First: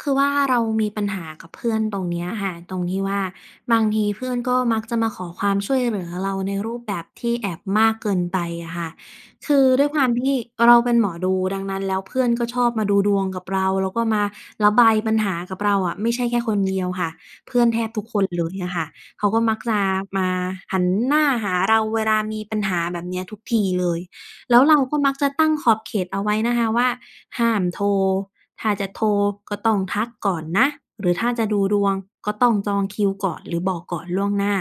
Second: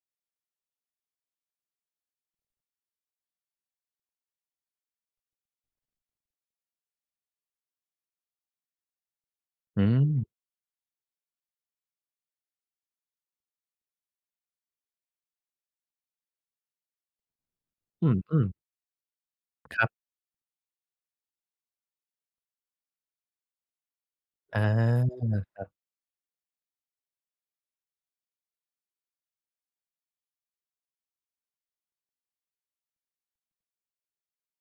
คือว่าเรามีปัญหากับเพื่อนตรงเนี้ยค่ะ ตรงที่ว่า บางทีเพื่อนก็มักจะมาขอความช่วยเหลือเราในรูปแบบที่แอบมากเกินไปอะค่ะ คืออืด้วยความม ที่เราเป็นหมอดู ดังนั้นแล้ว เพื่อนก็ชอบมาดูดวงกับเรา แล้วก็มาระบายปัญหากับเราอะ ไม่ใช่แค่คนเดียว ค่ะ เพื่อนแทบทุอกืคนเลอ ๆ ยอะค่ะ เขาก็มักจคะรับ มาหันหน้าหาเราเวลามีปัญหา แบบเนี้ยทุกทีเลย แลอ้า วเราก็มักจะตั้งครัขบ อบเขตเอาไว้นะคะว่า "ห้ามโทร ถ้าจะโทรก็ต้องทักก่อนนะ หรือถ้าจะดูดวงก็ต้องจองคิวก่อนหรือบอกก่อนล่วงหน้า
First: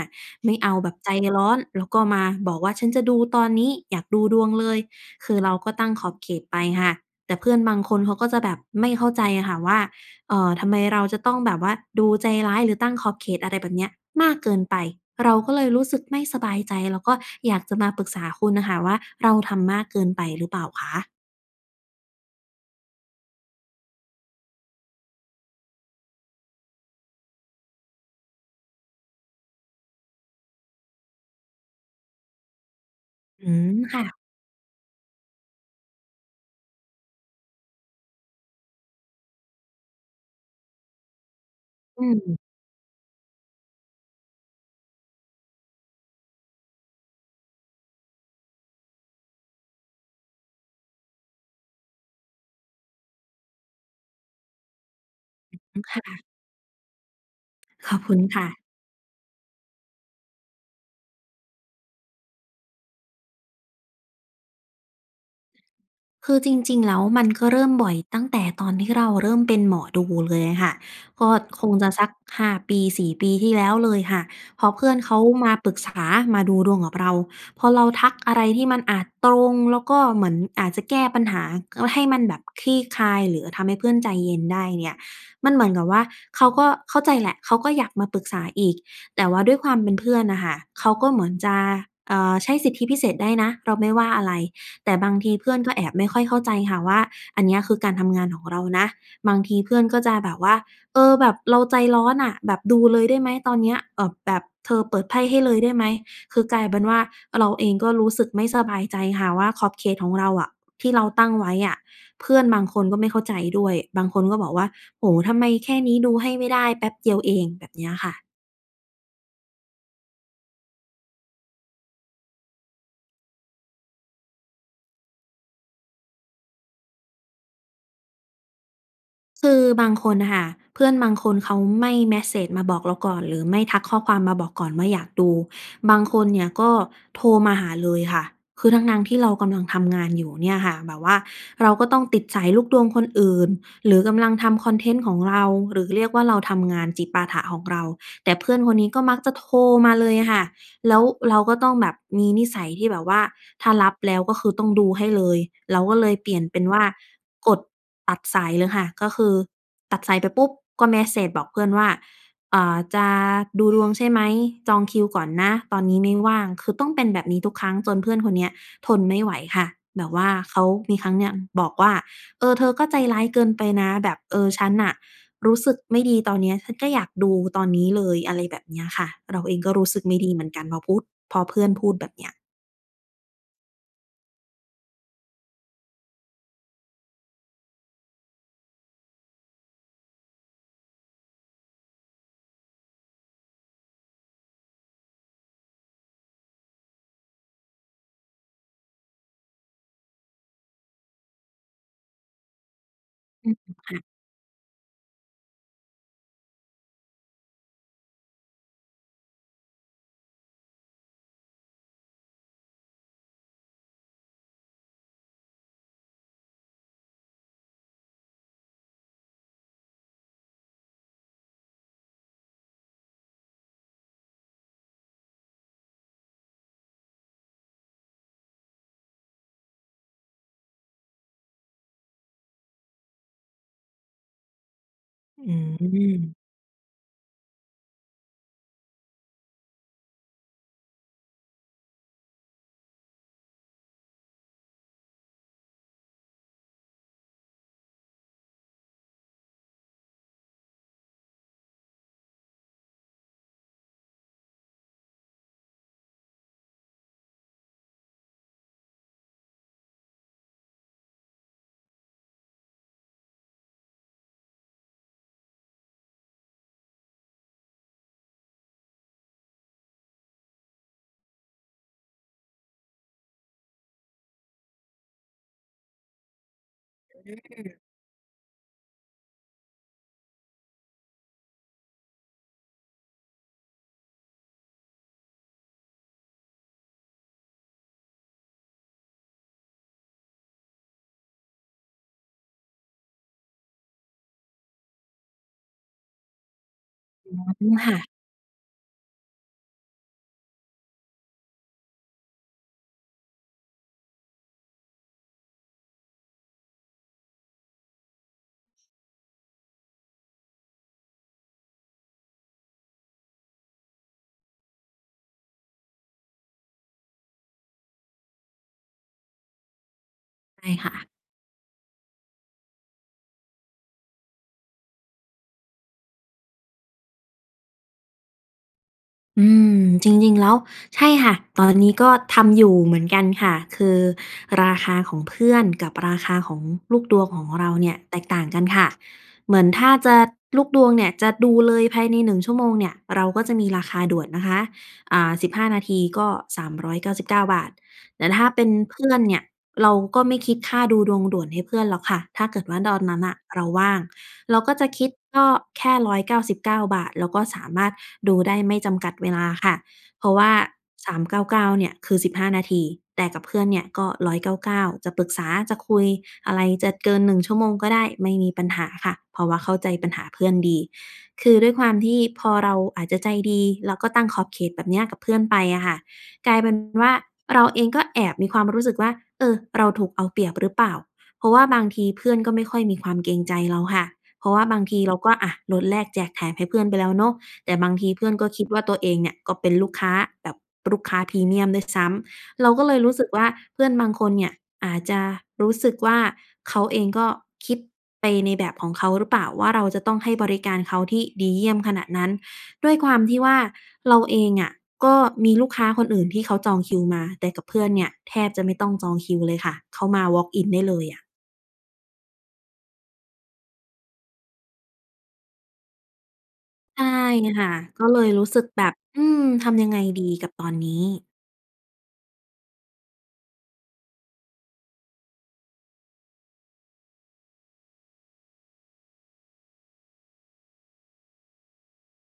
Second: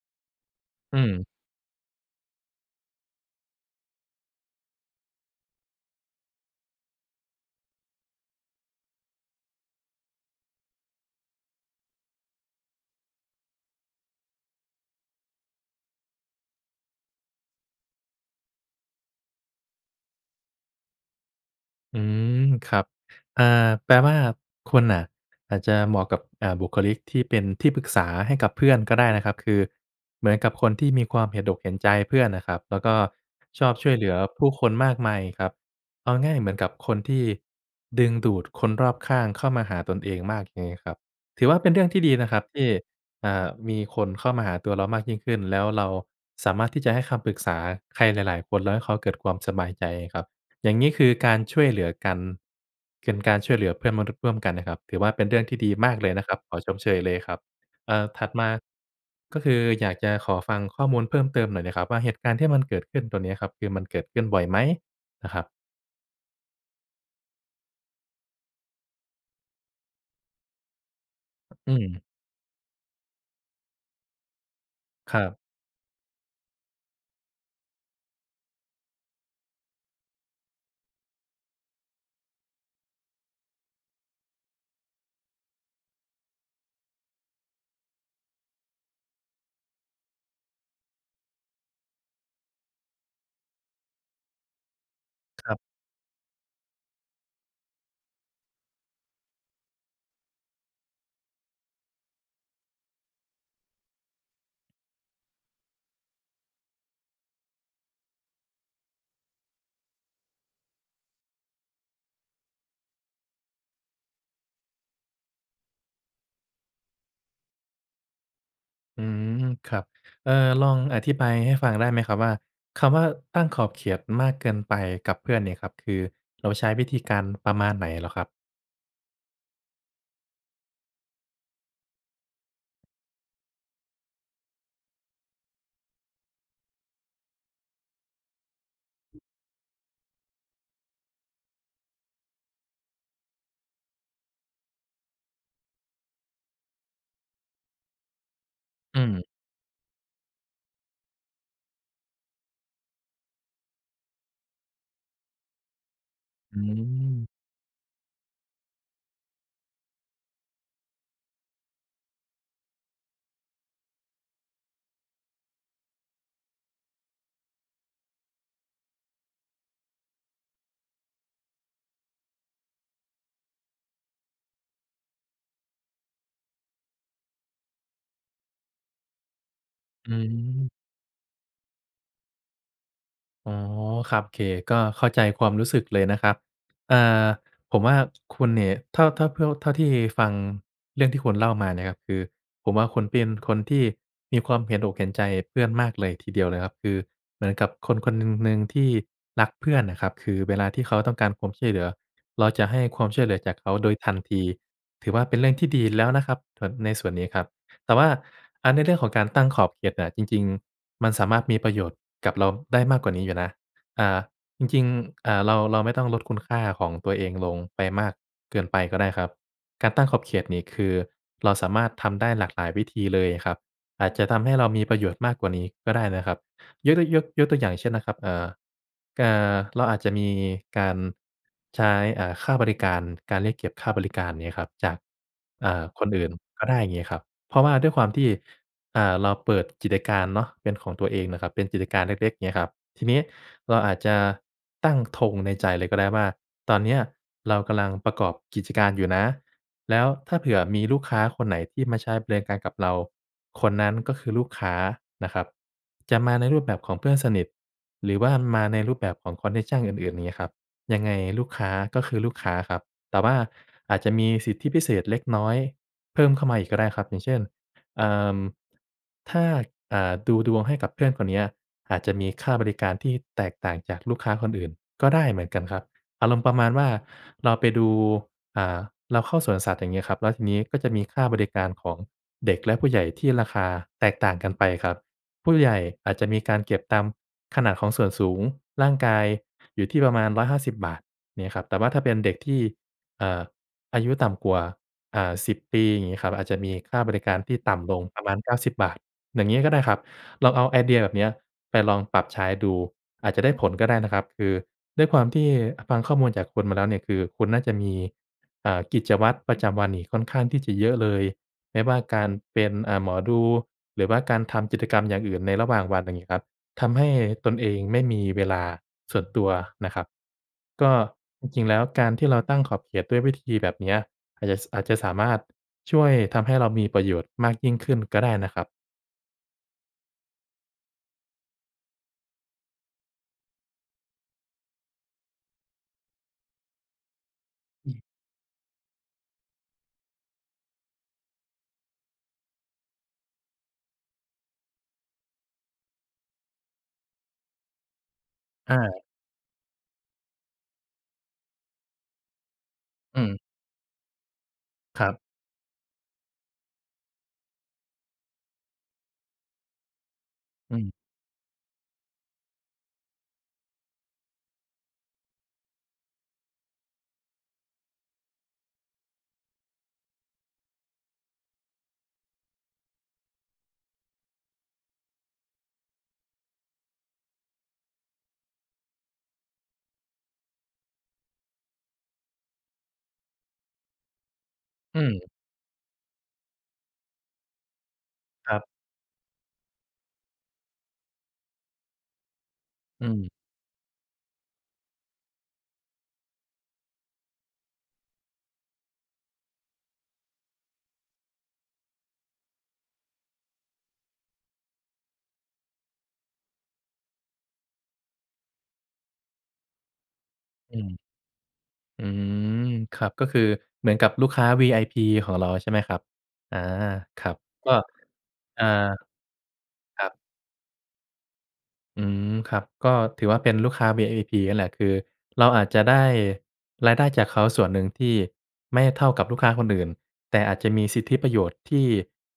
ไม่เอาแบอบืใจม ร้อน แล้วก็มาบอกว่า ฉันจะดูตอนนี้ อยากดูดวงเลย" คือเราก็ตั้งขอบเขตไปค่ะ แต่เพื่อนบางคนเขาก็จะแบบไม่เข้าใจอะค่ะว่า เอ่อ ทำไมเราจะต้องแบบว่า ดูใจร้ายหรือตั้งขอบเขต อะไรแบบเนี้ยมากเกินไป เราก็เลยรู้สึกไม่สบายใจ แล้วก็อยากจะมาปรึกษาคุณอะค่ะว่า เราทำมากเกินไปหรือเปล่าคะ? อืม ครับ อ่า แปลว่าคุณน่ะอาจจะเหมาะกับ อ่า บุคลิกที่เป็นที่ปรึกษาให้กับเพื่อนก็ได้นะครับ คือเหมือนกับคนที่มีความเห็นอกเห็นใจเพื่อนน่ะครับ แล้วก็อืชม อบช่วยค่เหลืะ อผู้คนมากมายครับ เอาง่ายเหมือนกับคนที่ดึงดูดคนรอบข้างเข้ามาหาตนเองมากเลยครับ ถือว่าเป็นเรื่องทีอ่ดีนะืคม รับที่ อ่า มีคนเข้ามาหาตัวเรามากยิ่งขึ้น แล้วเราสามารถที่จะให้คำปรึกษาใครหลาย ๆ คน แล้วให้เขาเกิดความสบายใจครับ อย่างงี้คือการช่วยเหลือกัน เป็น การช่วยเหลือเพื่อนมนุษย์ร่วมกันน่ะครับ ถือว่าเป็นเรื่องทอี่ดีืม มคาก่เลยะ นะครับ ขอชมเชยเลยครับ ขเออ่บอ คุณถัดคม่า ะ ก็คืออยากจะขอฟังข้อมูลเพิ่มเติมหน่อยน่ะครับว่า เหตุการณ์ที่มันเกิดขึ้น ตัวเนี้ยครับ คือมันเกิดขึ้นบ่อยไหม? น่ะครับ คือจริง ๆ แล้ว มันก็เริ่มบ่อย ตั้งแต่ตอนที่เราเริ่มเป็นหมอดูเลยอะค่ะ ก็คอืงจะสม ัก 5 ปี 4 ปีที่แล้วเลยค่ะ พอเพื่อนเขคารับ มาปรึกษา มาดูดวงกับเรา พอเราทักอะไรที่มันอาจตรงแล้วก็เหมือนอาจจะแก้ปัญหา ก็ ให้มันแบบคลี่คลายหรือทำให้เพื่อนใจเย็นได้เนี่ย มันเหมือนกับว่า เขาก็เข้าใจแหละ เขาก็อยากมาปรึกษาอีก แต่ว่าด้วยความเป็นเพื่อนน่ะค่ะ เขาก็เหมือนจะ เอ่อ ใช้สิทธิพิเศษได้นะ เราไม่ว่าอะไร แต่บางทีคเพืร่ัอบ นก็แอบไม่ค่อยเข้าใจค่ะว่า อันเนี้ยคือการทำงานของเรานะ บางทีเพื่อนก็จะแบบว่า "เออ แบบเราใจร้อนน่ะ แบบดูเลยได้ไหม ตอนเนี้ย?" เอ่อ แบบ "เธอเปิดไพ่ให้เลยได้ไหม?" คือกลายเป็นว่า เราเองก็รู้สึกไม่สบายใจค่ะว่า ขอบเขตของเราอะ ที่เราตั้งไว้อะ เพื่อนบางคนก็ไม่เข้าใจด้วย บางคนก็บอกว่า "โอ้โฮ ทำไมแค่นี้ดูให้ไม่ได้ แป๊บเดียวเอง" แบบเนี้ยค่ะ อืม ครับ เอ่อ ลองอธิบายให้ฟัง ได้ไหมครับ? ว่า คำว่าตั้งขอบเขตมากเกินไปกับเพื่อนเนี่ยครับ คือเราใช้ วิธีการประมาณไหนเหรอครับ? คือบางคนน่ะค่ะ เพื่อนบางคนเขาไม่เมสเซจมาบอกเราก่อน หรือไม่ทักข้อความมาบอก ก่อนว่า อยากดู บาง คนเนี่ยก็โทรมาหาเลยค่ะ คือทั้ง ๆ ที่เรากำลัง ทำงานอยู่เนี่ยค่ะ แบบว่าเราก็ต้องติดสายลูกดวงคนอื่น หรือกำลังทำคอนเทนต์ของเรา หรือเรียกว่า เราทำงานจิปาถะของเรา แต่เพื่อนคนนี้อกื็มักม จะโทรมาเลยอะ ค่ะ แล้วเราก็ต้องแบบมีนิสัยที่แบบว่า ถ้ารับแล้วก็คือ ต้องดูให้เลย เราก็เลยเปลี่ยนเอปื็นว่า ม กดตัดสายเลยค่ะ ก็คือตัดสายไปปุ๊บ ก็เมสเซจบอกเพื่อนว่า "เอ่อ จะดูดวงใช่ไหม? จองคิวก่อนนะ ตอนนี้ไม่ว่าง" คือต้องเป็นแบบนี้ทุกครั้ง จน เพื่อนคนเนี้ยทนไม่ไหวค่ะ แบบว่าเขามีครั้งเนี้ยบอกว่า "เออ เธอก็ใจร้าย เกินไปนะ แบบ เออ ฉันน่ะรู้สึกไม่ดี ตอนเนี้ย ฉันก็อยากดูตอนนี้เลย" อะไรแบบเนี้ยค่ะ เราเองก็รู้สึกอไืม่ดีเหมือนกัน ม พอพู้ด พอเพื่อนพูดแบบเนี้ย อ๋อ ครับ โอเค ก็เข้าใจความรู้สึกเลยนะครับ อ่า ผมว่า คุณนี่ เท่า เท่า เพิ่ว เท่าที่ฟังเรื่องที่คุณเล่ามาเนี่ยครับ คือผมว่าคุณเป็นคนที่มีความเห็นอกเห็นใจเพื่อนมากเลยทีเดียวเลยครับ คือเหมือนกับคนคนหนึ่ง หนึ่งที่รักเพื่อนน่ะครับ คือเวลาที่เขาต้องการความช่วยเหลือ เราจะให้ความช่วยเหลือ อจืาม กเขาโดค่ยะ ทันที ถือว่าเป็นเรื่องที่ดี แล้วนะครับ แบบในส่วนนี้ครับ แต่ว่า อา ในเรื่องของการตั้งขอบเขตน่ะ จริง ๆ มันสามารถมีประโยชน์กับเราได้มากกว่านี้อยู่นะ อ่า จริง ๆ อ่า เรา เราไม่ต้องลดคุณค่าของตัวเองลงไปมากเกินไปก็ได้ครับ การตั้งขอบเขตนี่คือเราสามารถทำได้หลาก หลายวิธีเลยครับ อาจจะทำให้เรามีประโยชน์มากกว่านี้ก็ได้นะครับ ยก ด ยก ยกตัวอย่างเช่นนะครับ เอ่อ เอ่อ เราอาจจะมีการใช้ อ่า ค่าบริการ การเรียกเก็บค่าบริการ อย่างเงี้ยครับ จาก อือ่า คนอื่นม ก็ได้ เงี้ยครับ เพราะว่าด้วยความที่ อ่า เราเปิดกิจการเนาะเป็นของตัวเองน่ะครับ เป็นกิจการเล็ก ๆ เงี้ยครับ ทีนี้ เราอาจจะตั้งธงในใจเลยก็ได้ว่า ตอนเนี้ยเรากำลังประกอบกิจการอยู่นะ แล้วถ้าเผื่อมีลูกค้าคนไหนที่มาใช้บริการกับเรา คนนั้นก็คือลูกค้านะครับ จะมาในรูปแบบของเพื่อนสนิท หรือว่ามาในรูปแบบของคอนเน็กชันอื่น ๆ อย่างเงี้ยครับ ยังไงลูกค้าก็คือลูกค้าครับ แต่ว่าอาจจะมีสิทธิพิเศษเล็กน้อยเพิ่มเข้ามาอีกก็ได้ครับ อย่างเช่น เอ่อ ถ้า อ่า ดูดวงให้กับเพื่อนคนเนี้ย อาจจะมีค่าบริการที่แตกต่างจากลูกค้าคนอื่นก็ได้เหมือนกันครับ อารมณ์ประมาณว่า อเราไปืม ดู อ่า เราเข้าสวนสัตว์ อย่างงี้ครับ แล้วทีนี้ก็จะมีค่าบริการของเด็กและผู้ใหญ่ที่ราคาแตกต่างกันไปครับ ผู้ใหญ่อาจจะมีการเก็บตามขนาดของส่วนสูงร่างกายอยู่ที่ประมาณ 150 บาท งี้ครับ แต่ว่าถ้าเป็นเด็กที่ เอ่อ อายุต่ำกว่า อ่า 10 ปี อย่างงี้ครับ อาจจะมีค่าบริอการที่ืตม ่คำล่ะ งประมาณ 90 บาท อย่างงี้ก็ได้ครับ ลองเอาไอเดียแบบเนี้ยไปลองปรับใช้ดู อาจจะได้ผลก็ได้นะครับ คือด้วยความที่ อะ ฟังข้อมูลจากคุณมาแล้วเนี่ย คือคุณน่าจะมี อ่า กิจวัตรประจำวันนี่ค่อนข้างที่จะเยอะเลย ไม่ว่าการเป็น อ่า หมอดู หรือว่าการทำกิจกรรมอย่างอื่นในระหว่างวัน อย่างงี้ครับ ทำให้ตนเองไม่มีเวลาส่วนตัวน่ะครับ ใช่กค็ ่ะ จริง ๆ แล้วการที่เราตั้งขอบเขตด้วยวิธีแบบเนี้ย อาจจะ ส อาจจะสามารถช่วยทำให้เรามีประโยชน์มากยิ่งขึ้นก็ได้นะครับ อืม จริง ๆ แล้ว ใช่ค่ะ ตอนนี้ก็ทำอยู่เหมือนกันค่ะ คือราคาของเพื่อน กับราคาของลูกดวงของเราเนอี่ืย ม แตกต่างกันค่ะ เหมือนถ้าจะ ลูกดวงเนี่ยจะดูเลยภายใน 1 ชั่วโมงเนี่ย เราก็จะมีราคาด่วนนะคะ อ่า 15 นาทีก็ 399 บาท แต่ถ้าเป็นอา เพื่อน เนี่ย เราก็ไม่คิดค่าดูดวงด่วนให้เพื่อนหรอกค่ะ ถ้าเกิดว่า ดอนนั้อืน นม ่ะเราว่าง เราก็จะคคิรดับ ก็แค่ 199 บาท แล้วก็สามารถดูได้ไม่จำกัดเวลาค่ะ เพราะว่า อืม 399 เนี่ยคือ 15 นาที แต่กับเพื่อนเนี่ยก็ 199 จะปรึกษา จะคุยอะไร จะเกิน 1 ชั่วโมงก็ได้ ไม่มีปัญหาค่ะ เพราะว่าเข้าใจปัญหาเพื่อนดี คือด้วยความที่พอเราอาจจะใจดี แล้วก็ตั้งขอบเขตแบบเนี้ยกับเพื่อนไปอะค่ะ กลายเป็นว่า เราเองก็แอบมีความรู้สึกว่า เออ เราถูกเอาเปรียบหรือเปล่า? เพราะว่าบางทีเพื่อนก็ไม่ค่อยมีความเกรงใจเราค่ะ เพราะว่าบางทอืีเราม ก็ อะ ลด แลก แจก แถมให้เพื่อนไปแล้วเนาะ แต่บางทีเพื่อนก็ครัคบ ิดว่า ตัวเองเนี่ยก็เป็นลูกค้าแบบลูกค้า พรีเมียมด้วยซ้ำ เราก็เลยอืรู้สึกม ว่า เพื่อนบางคนเนี่ยอาจจะรู้สึกว่า เขาเองก็คิดไปในแบบของเขาหรือเปล่าว่า เราจะต้องให้บริการเขาที่ดีเยี่ยมขนาดนั้น ด้วยความที่ว่า เราเองอะก็มีลูกค้าคนอื่นที่เขาจองคิวมา แต่กับเพื่อนเนี่ยแทบจะไม่ต้องจองคิวเลยค่ะ เข้ามาวอล์กอินอไืด้เม ลยอะ อืม ครับ ก็คือเหมือนกับลูกค้า VIP ของเรา ใช่ไหมครับ? อ๋อ ใช่ครับ ค่กะ ็ ก็เลยรู้สเึอ่อ กแบบ อืม ทำยังไงครับ ดีกับตอนนี้? อืม ครับ ก็ถือว่าเป็นลูกค้า VIP นั่นแหละ คือเราอาจจะได้รายได้จากเขาส่วนหนึ่งที่ไม่เท่ากับลูกค้าคนอื่น แต่อาจจะมีสิทธิประโยชน์ที่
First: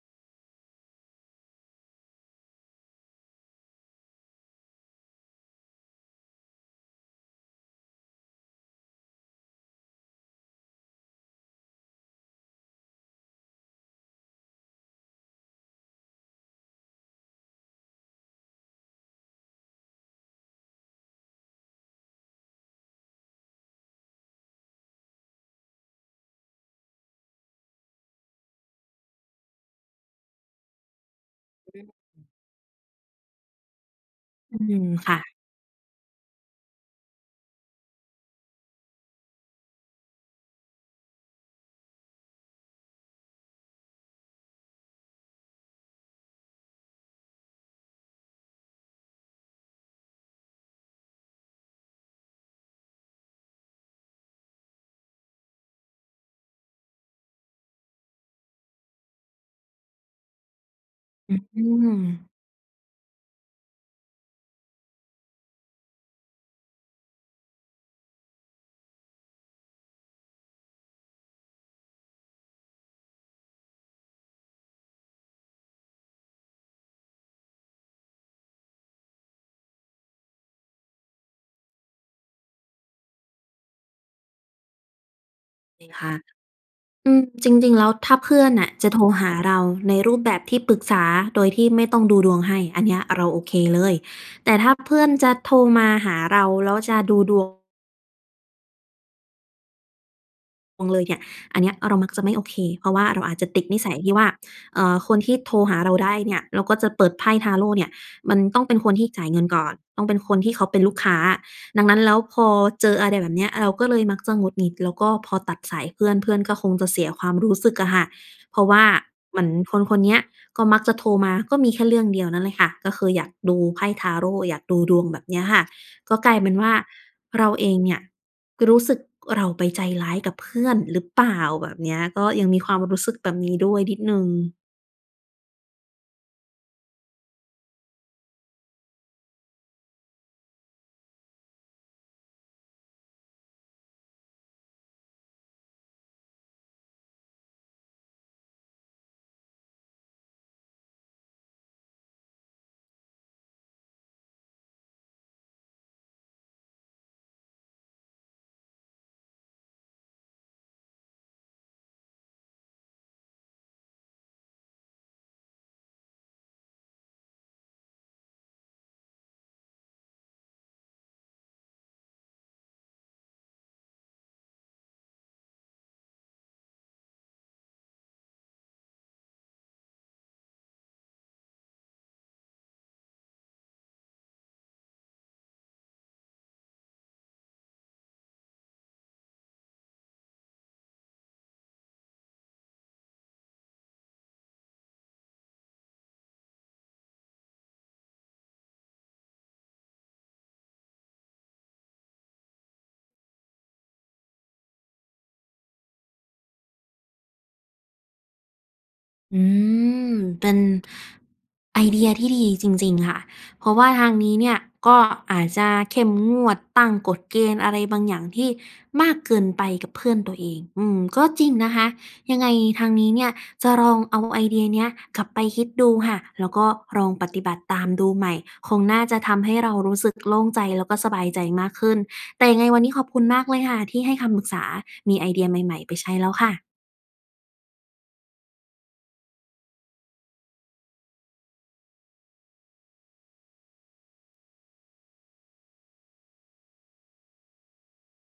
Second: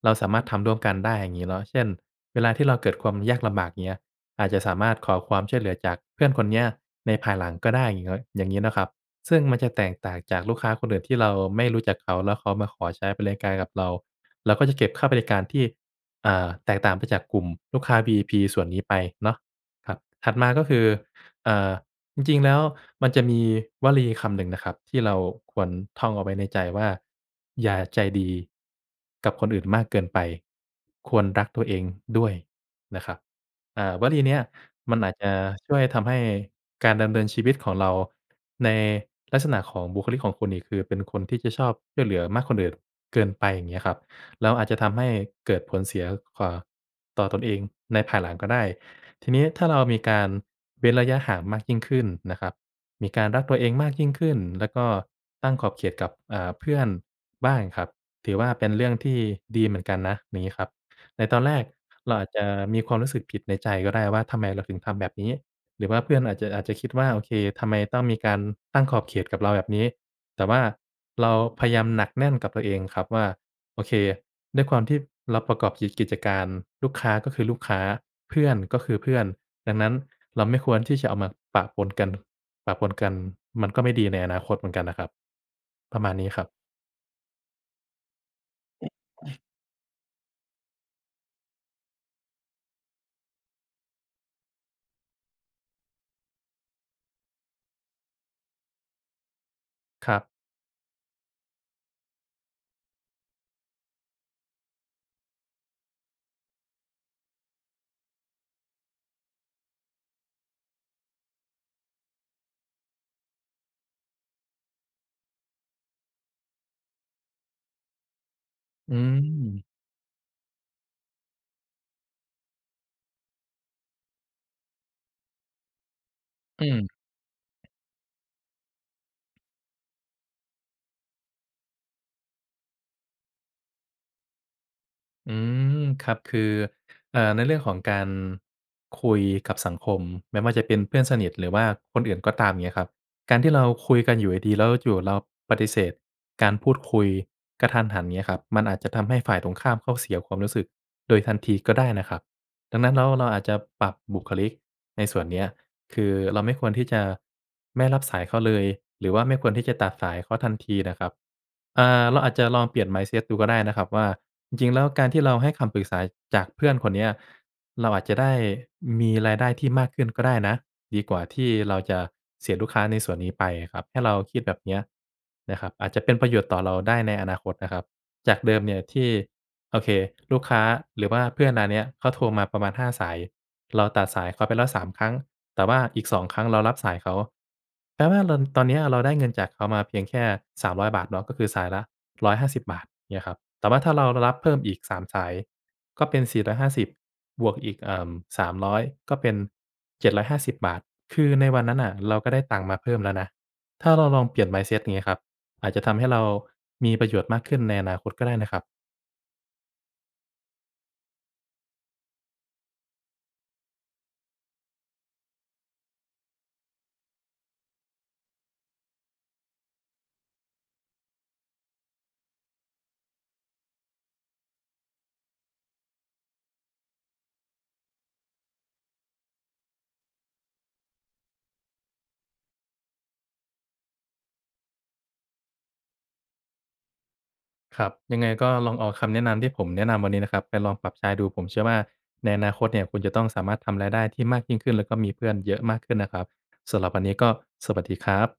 เราสามารถทำร่วมกันได้ อย่างงี้เนาะ เช่น เวลาที่เราเกิดความยากลำบาก เงี้ย อาจจะสามารถขอความช่วยเหลือจากเพื่อนคนเนี้ยในภายหลังก็ได้ อย่างเงิ่ด อย่างงี้เนาะครับ ซึ่งมันจะแตกต่างจากลูกค้าคนอื่นที่เราไม่รู้จักเขาแล้วเขามาขอใช้บริการกับเรา เราก็จะเก็บค่าบริการที่ อ่า แตกต่างไปจากกลุ่มลูกค้า VIP ส่วนนี้ไปเนาะ ครับ ถัดมาก็คือ เอ่อ จริง ๆ แล้วมันจะมีวลีคำหนึ่งนะครับที่เราควรท่องเอาไว้ในใจว่า "อย่าใจดี กับคนอื่นมากเกินไป ควรรักตัวอเอืงด้ม วยนะครับ" เอ่อ วลีเนี้ยอืม มันอคา่จะ จะช่วยทำให้การดำเนินชีวิตของเรา ในลักษณะของบุคลิกของคุณนี่คือเป็นคนที่จะชอบช่วยเหลือมาก คนอื่นเกินไป อย่างเงี้ยครับ แล้วอาจจะทำให้เกิดผลเสีย ก ก่อ ต่อตนเองในภายหลังก็ได้ ทีนี้ ถ้าเรามีการเว้นระยะห่างมากยิ่งขึ้นนะครับ มีการรักตัวเองมากยิ่งขึ้น แล้วก็ตั้งขอบเขตกับ อ่า เพื่อนบ้างครับ ถือว่าเป็นเรื่องที่ดีเหมือนกันนะ อย่างงี้ครับ ในอตือนแรกเราอม าจจะมีความรู้สึกผิดในใจก็ได้ว่า ทำไมเราถึงทำแบบนี้ หรือว่าเพื่อนอาจจะ อาจจะคิดว่า โอเค ทำไมต้องมีการตั้งขอบเขตกับเราแบบนี้ แต่ว่าเราพยายามหนักแน่นกับตัวเองครับว่า โอเค ด้วยความที่เราประกอบกิจ กิจการ ลูกค้าก็คือลูกค้า เพื่อนก็คือเพื่อน ดังนั้น เราไม่ควรที่จะเอามาปะปนกัน ปะปนกัน มันก็ไม่ดีในอนาคตเหมือนกันน่ะครับ เคปรคะม่าะ ณนี้ครับ อืม จริง ๆ แล้ว ถ้าเพื่อนน่ะจะโทรหาเราในรูปแบบที่ปรึกษาโดยที่ไม่ต้องดูดวงให้ อันเนี้ยเราโอเคเลย แต่ถ้าเพื่อนจะโทรมาหาเราแล้วจะดูดวง ครับ [unintelligible] เลยเนี่ย อันเนี้ยเรามักจะไม่โอเค เพราะว่าเราอาจจะติดนิสัยที่ว่า เอ่อ คนที่โทรหาเราได้เนี่ย แล้วก็จะเปิดไพ่ทาโรต์เนี่ย มันต้องเป็นคนที่จ่ายเงินก่อน ต้องเป็นคนที่เขาเป็นลูกค้า ดังนั้นแล้ว พอเจออะไรแบบเนี้ย เราก็เลยมัก จะหงุดหงิด แล้วก็พอตัดสายเพื่อน เพื่อนก็คงจะเสียความรู้สึกอะค่ะ เพราะว่าอืเหมือนม คนคนเนี้ย ก็มักจะโทรมา ก็มีแค่เรื่องเดียวนั่นแหละค่ะ ก็คืออยากดูไพ่ทาโรต์ อยากดูดวง แบบเนี้ยค่ะ ก็กลายเป็นอวื่า ม เราเองเนี่ยรู้สึกเราไปใจร้ายกับเพื่อนหรือเปล่า แบบเนี้ย ก็ยังมีความรู้สึกแบบนี้ด้วยนิดหนึ่ง อืม ครับ คือ เอ่อ ในเรื่องของการคุยกับสังคม ไม่ว่าจะเป็นเพื่อนสนิท หรือว่าคนอื่นก็ตาม เงี้ยครับ การที่เราคุยกันอยู่ดี ๆ แล้วอยู่ ๆ เราปฏิเสธการพูดคุยกะทันหัน เงี้ยครับ มันอาจจะทำให้ฝ่ายตรงข้ามเขาเสียความรู้สึกโดยทันทีก็ได้น่ะครับ ดังนั้นแล้ว เราอาจจะปรับบุคลิกในส่วนเนี้ย คือเราไม่ควรที่จะไม่รับสายเขาเลย หรือว่าไม่ควรที่จะตัดสายเขาทันทีน่ะครับ อ่า เราอาจจะลองเปลี่ยน mindset ดูก็ได้นะครับว่า จริง ๆ แล้วการที่เราให้คำปรึกษาจากเพื่อนคนเนี้ย เราอาจจะได้มีรายได้ที่มากขึ้นก็ได้นะ ดีกว่าที่เราจะเสียลูกค้าในส่วนนี้ไปอะครับ ให้เราคิดแบบเนี้ย นะครับ อาจจะเป็นประโยชน์ต่อเราได้ในอนาคตนะครับ จากเดิมเนี่ยที่ โอเค ลูกค้าหรือว่าเพื่อนนาเนี้ย เขาโทรมาประมาณ 5 สาย เราตัดสายเขาไปแล้ว 3 ครั้ง แต่ว่าอีก 2 ครั้งเรารับสายเขา แปลว่าลอน ตอนเนี้ยเราได้เงินจากเขามาเพียงแค่ 300 บาทเนาะ ก็คือสายละ 150 บาท เงี้ยครับ แต่ว่าถ้าเรา ร รับเพิ่มอีก 3 สายก็เป็น 450 บวกอีก เอ่อ 300 ก็เป็น 750 บาท คือในวันนั้นน่ะเราก็ได้ตังค์มาเพิ่มแล้วนะ ถ้าเราลองเปลี่ยน mindset อย่างเงี้ยครับ อาจจะทำให้เรามีประโยชน์มากขึ้นในอนาคตก็ได้นะครับ อืม เป็น ไอเดียที่ดีจริง ๆ ค่ะ เพราะว่าทางนี้เนี่ยก็อาจจะเข้มงวด ตั้งกฎเกณฑ์อะไรบางอย่างที่มากเกินไปกับเพื่อนตัวเอง อืม ก็จริงนะคะ ยังไงทางนี้เนี่ยจะลองเอาไอเดียเนี้ยกลับไปคิดดูค่ะ แล้วก็ลองปฏิบัติตามดูใหม่ คงน่าจะทำให้เรารู้สึก โล่งใจ แล้วก็สบายใจมากขึ้น แต่ยังไงวันนี้ขอบคุณมากเลยค่ะที่ให้คำปรึกษา มีไอเดียใหม่ ๆ ไปใช้แล้วค่ะ ครับ ยังไงก็ลองเอาคำแนะนำที่ผมแนะนำวันนี้นะครับ ไปลองปรับใช้ดู ผมเชื่อว่า ในอนาคตเนี่ยคุณจะต้องสามารถทำรายได้ที่มากยิ่งขึ้น แล้วก็มีเพื่อนเยอะมากขึ้นนะครับ สำหรับวันนี้ก็สวัสดีครับ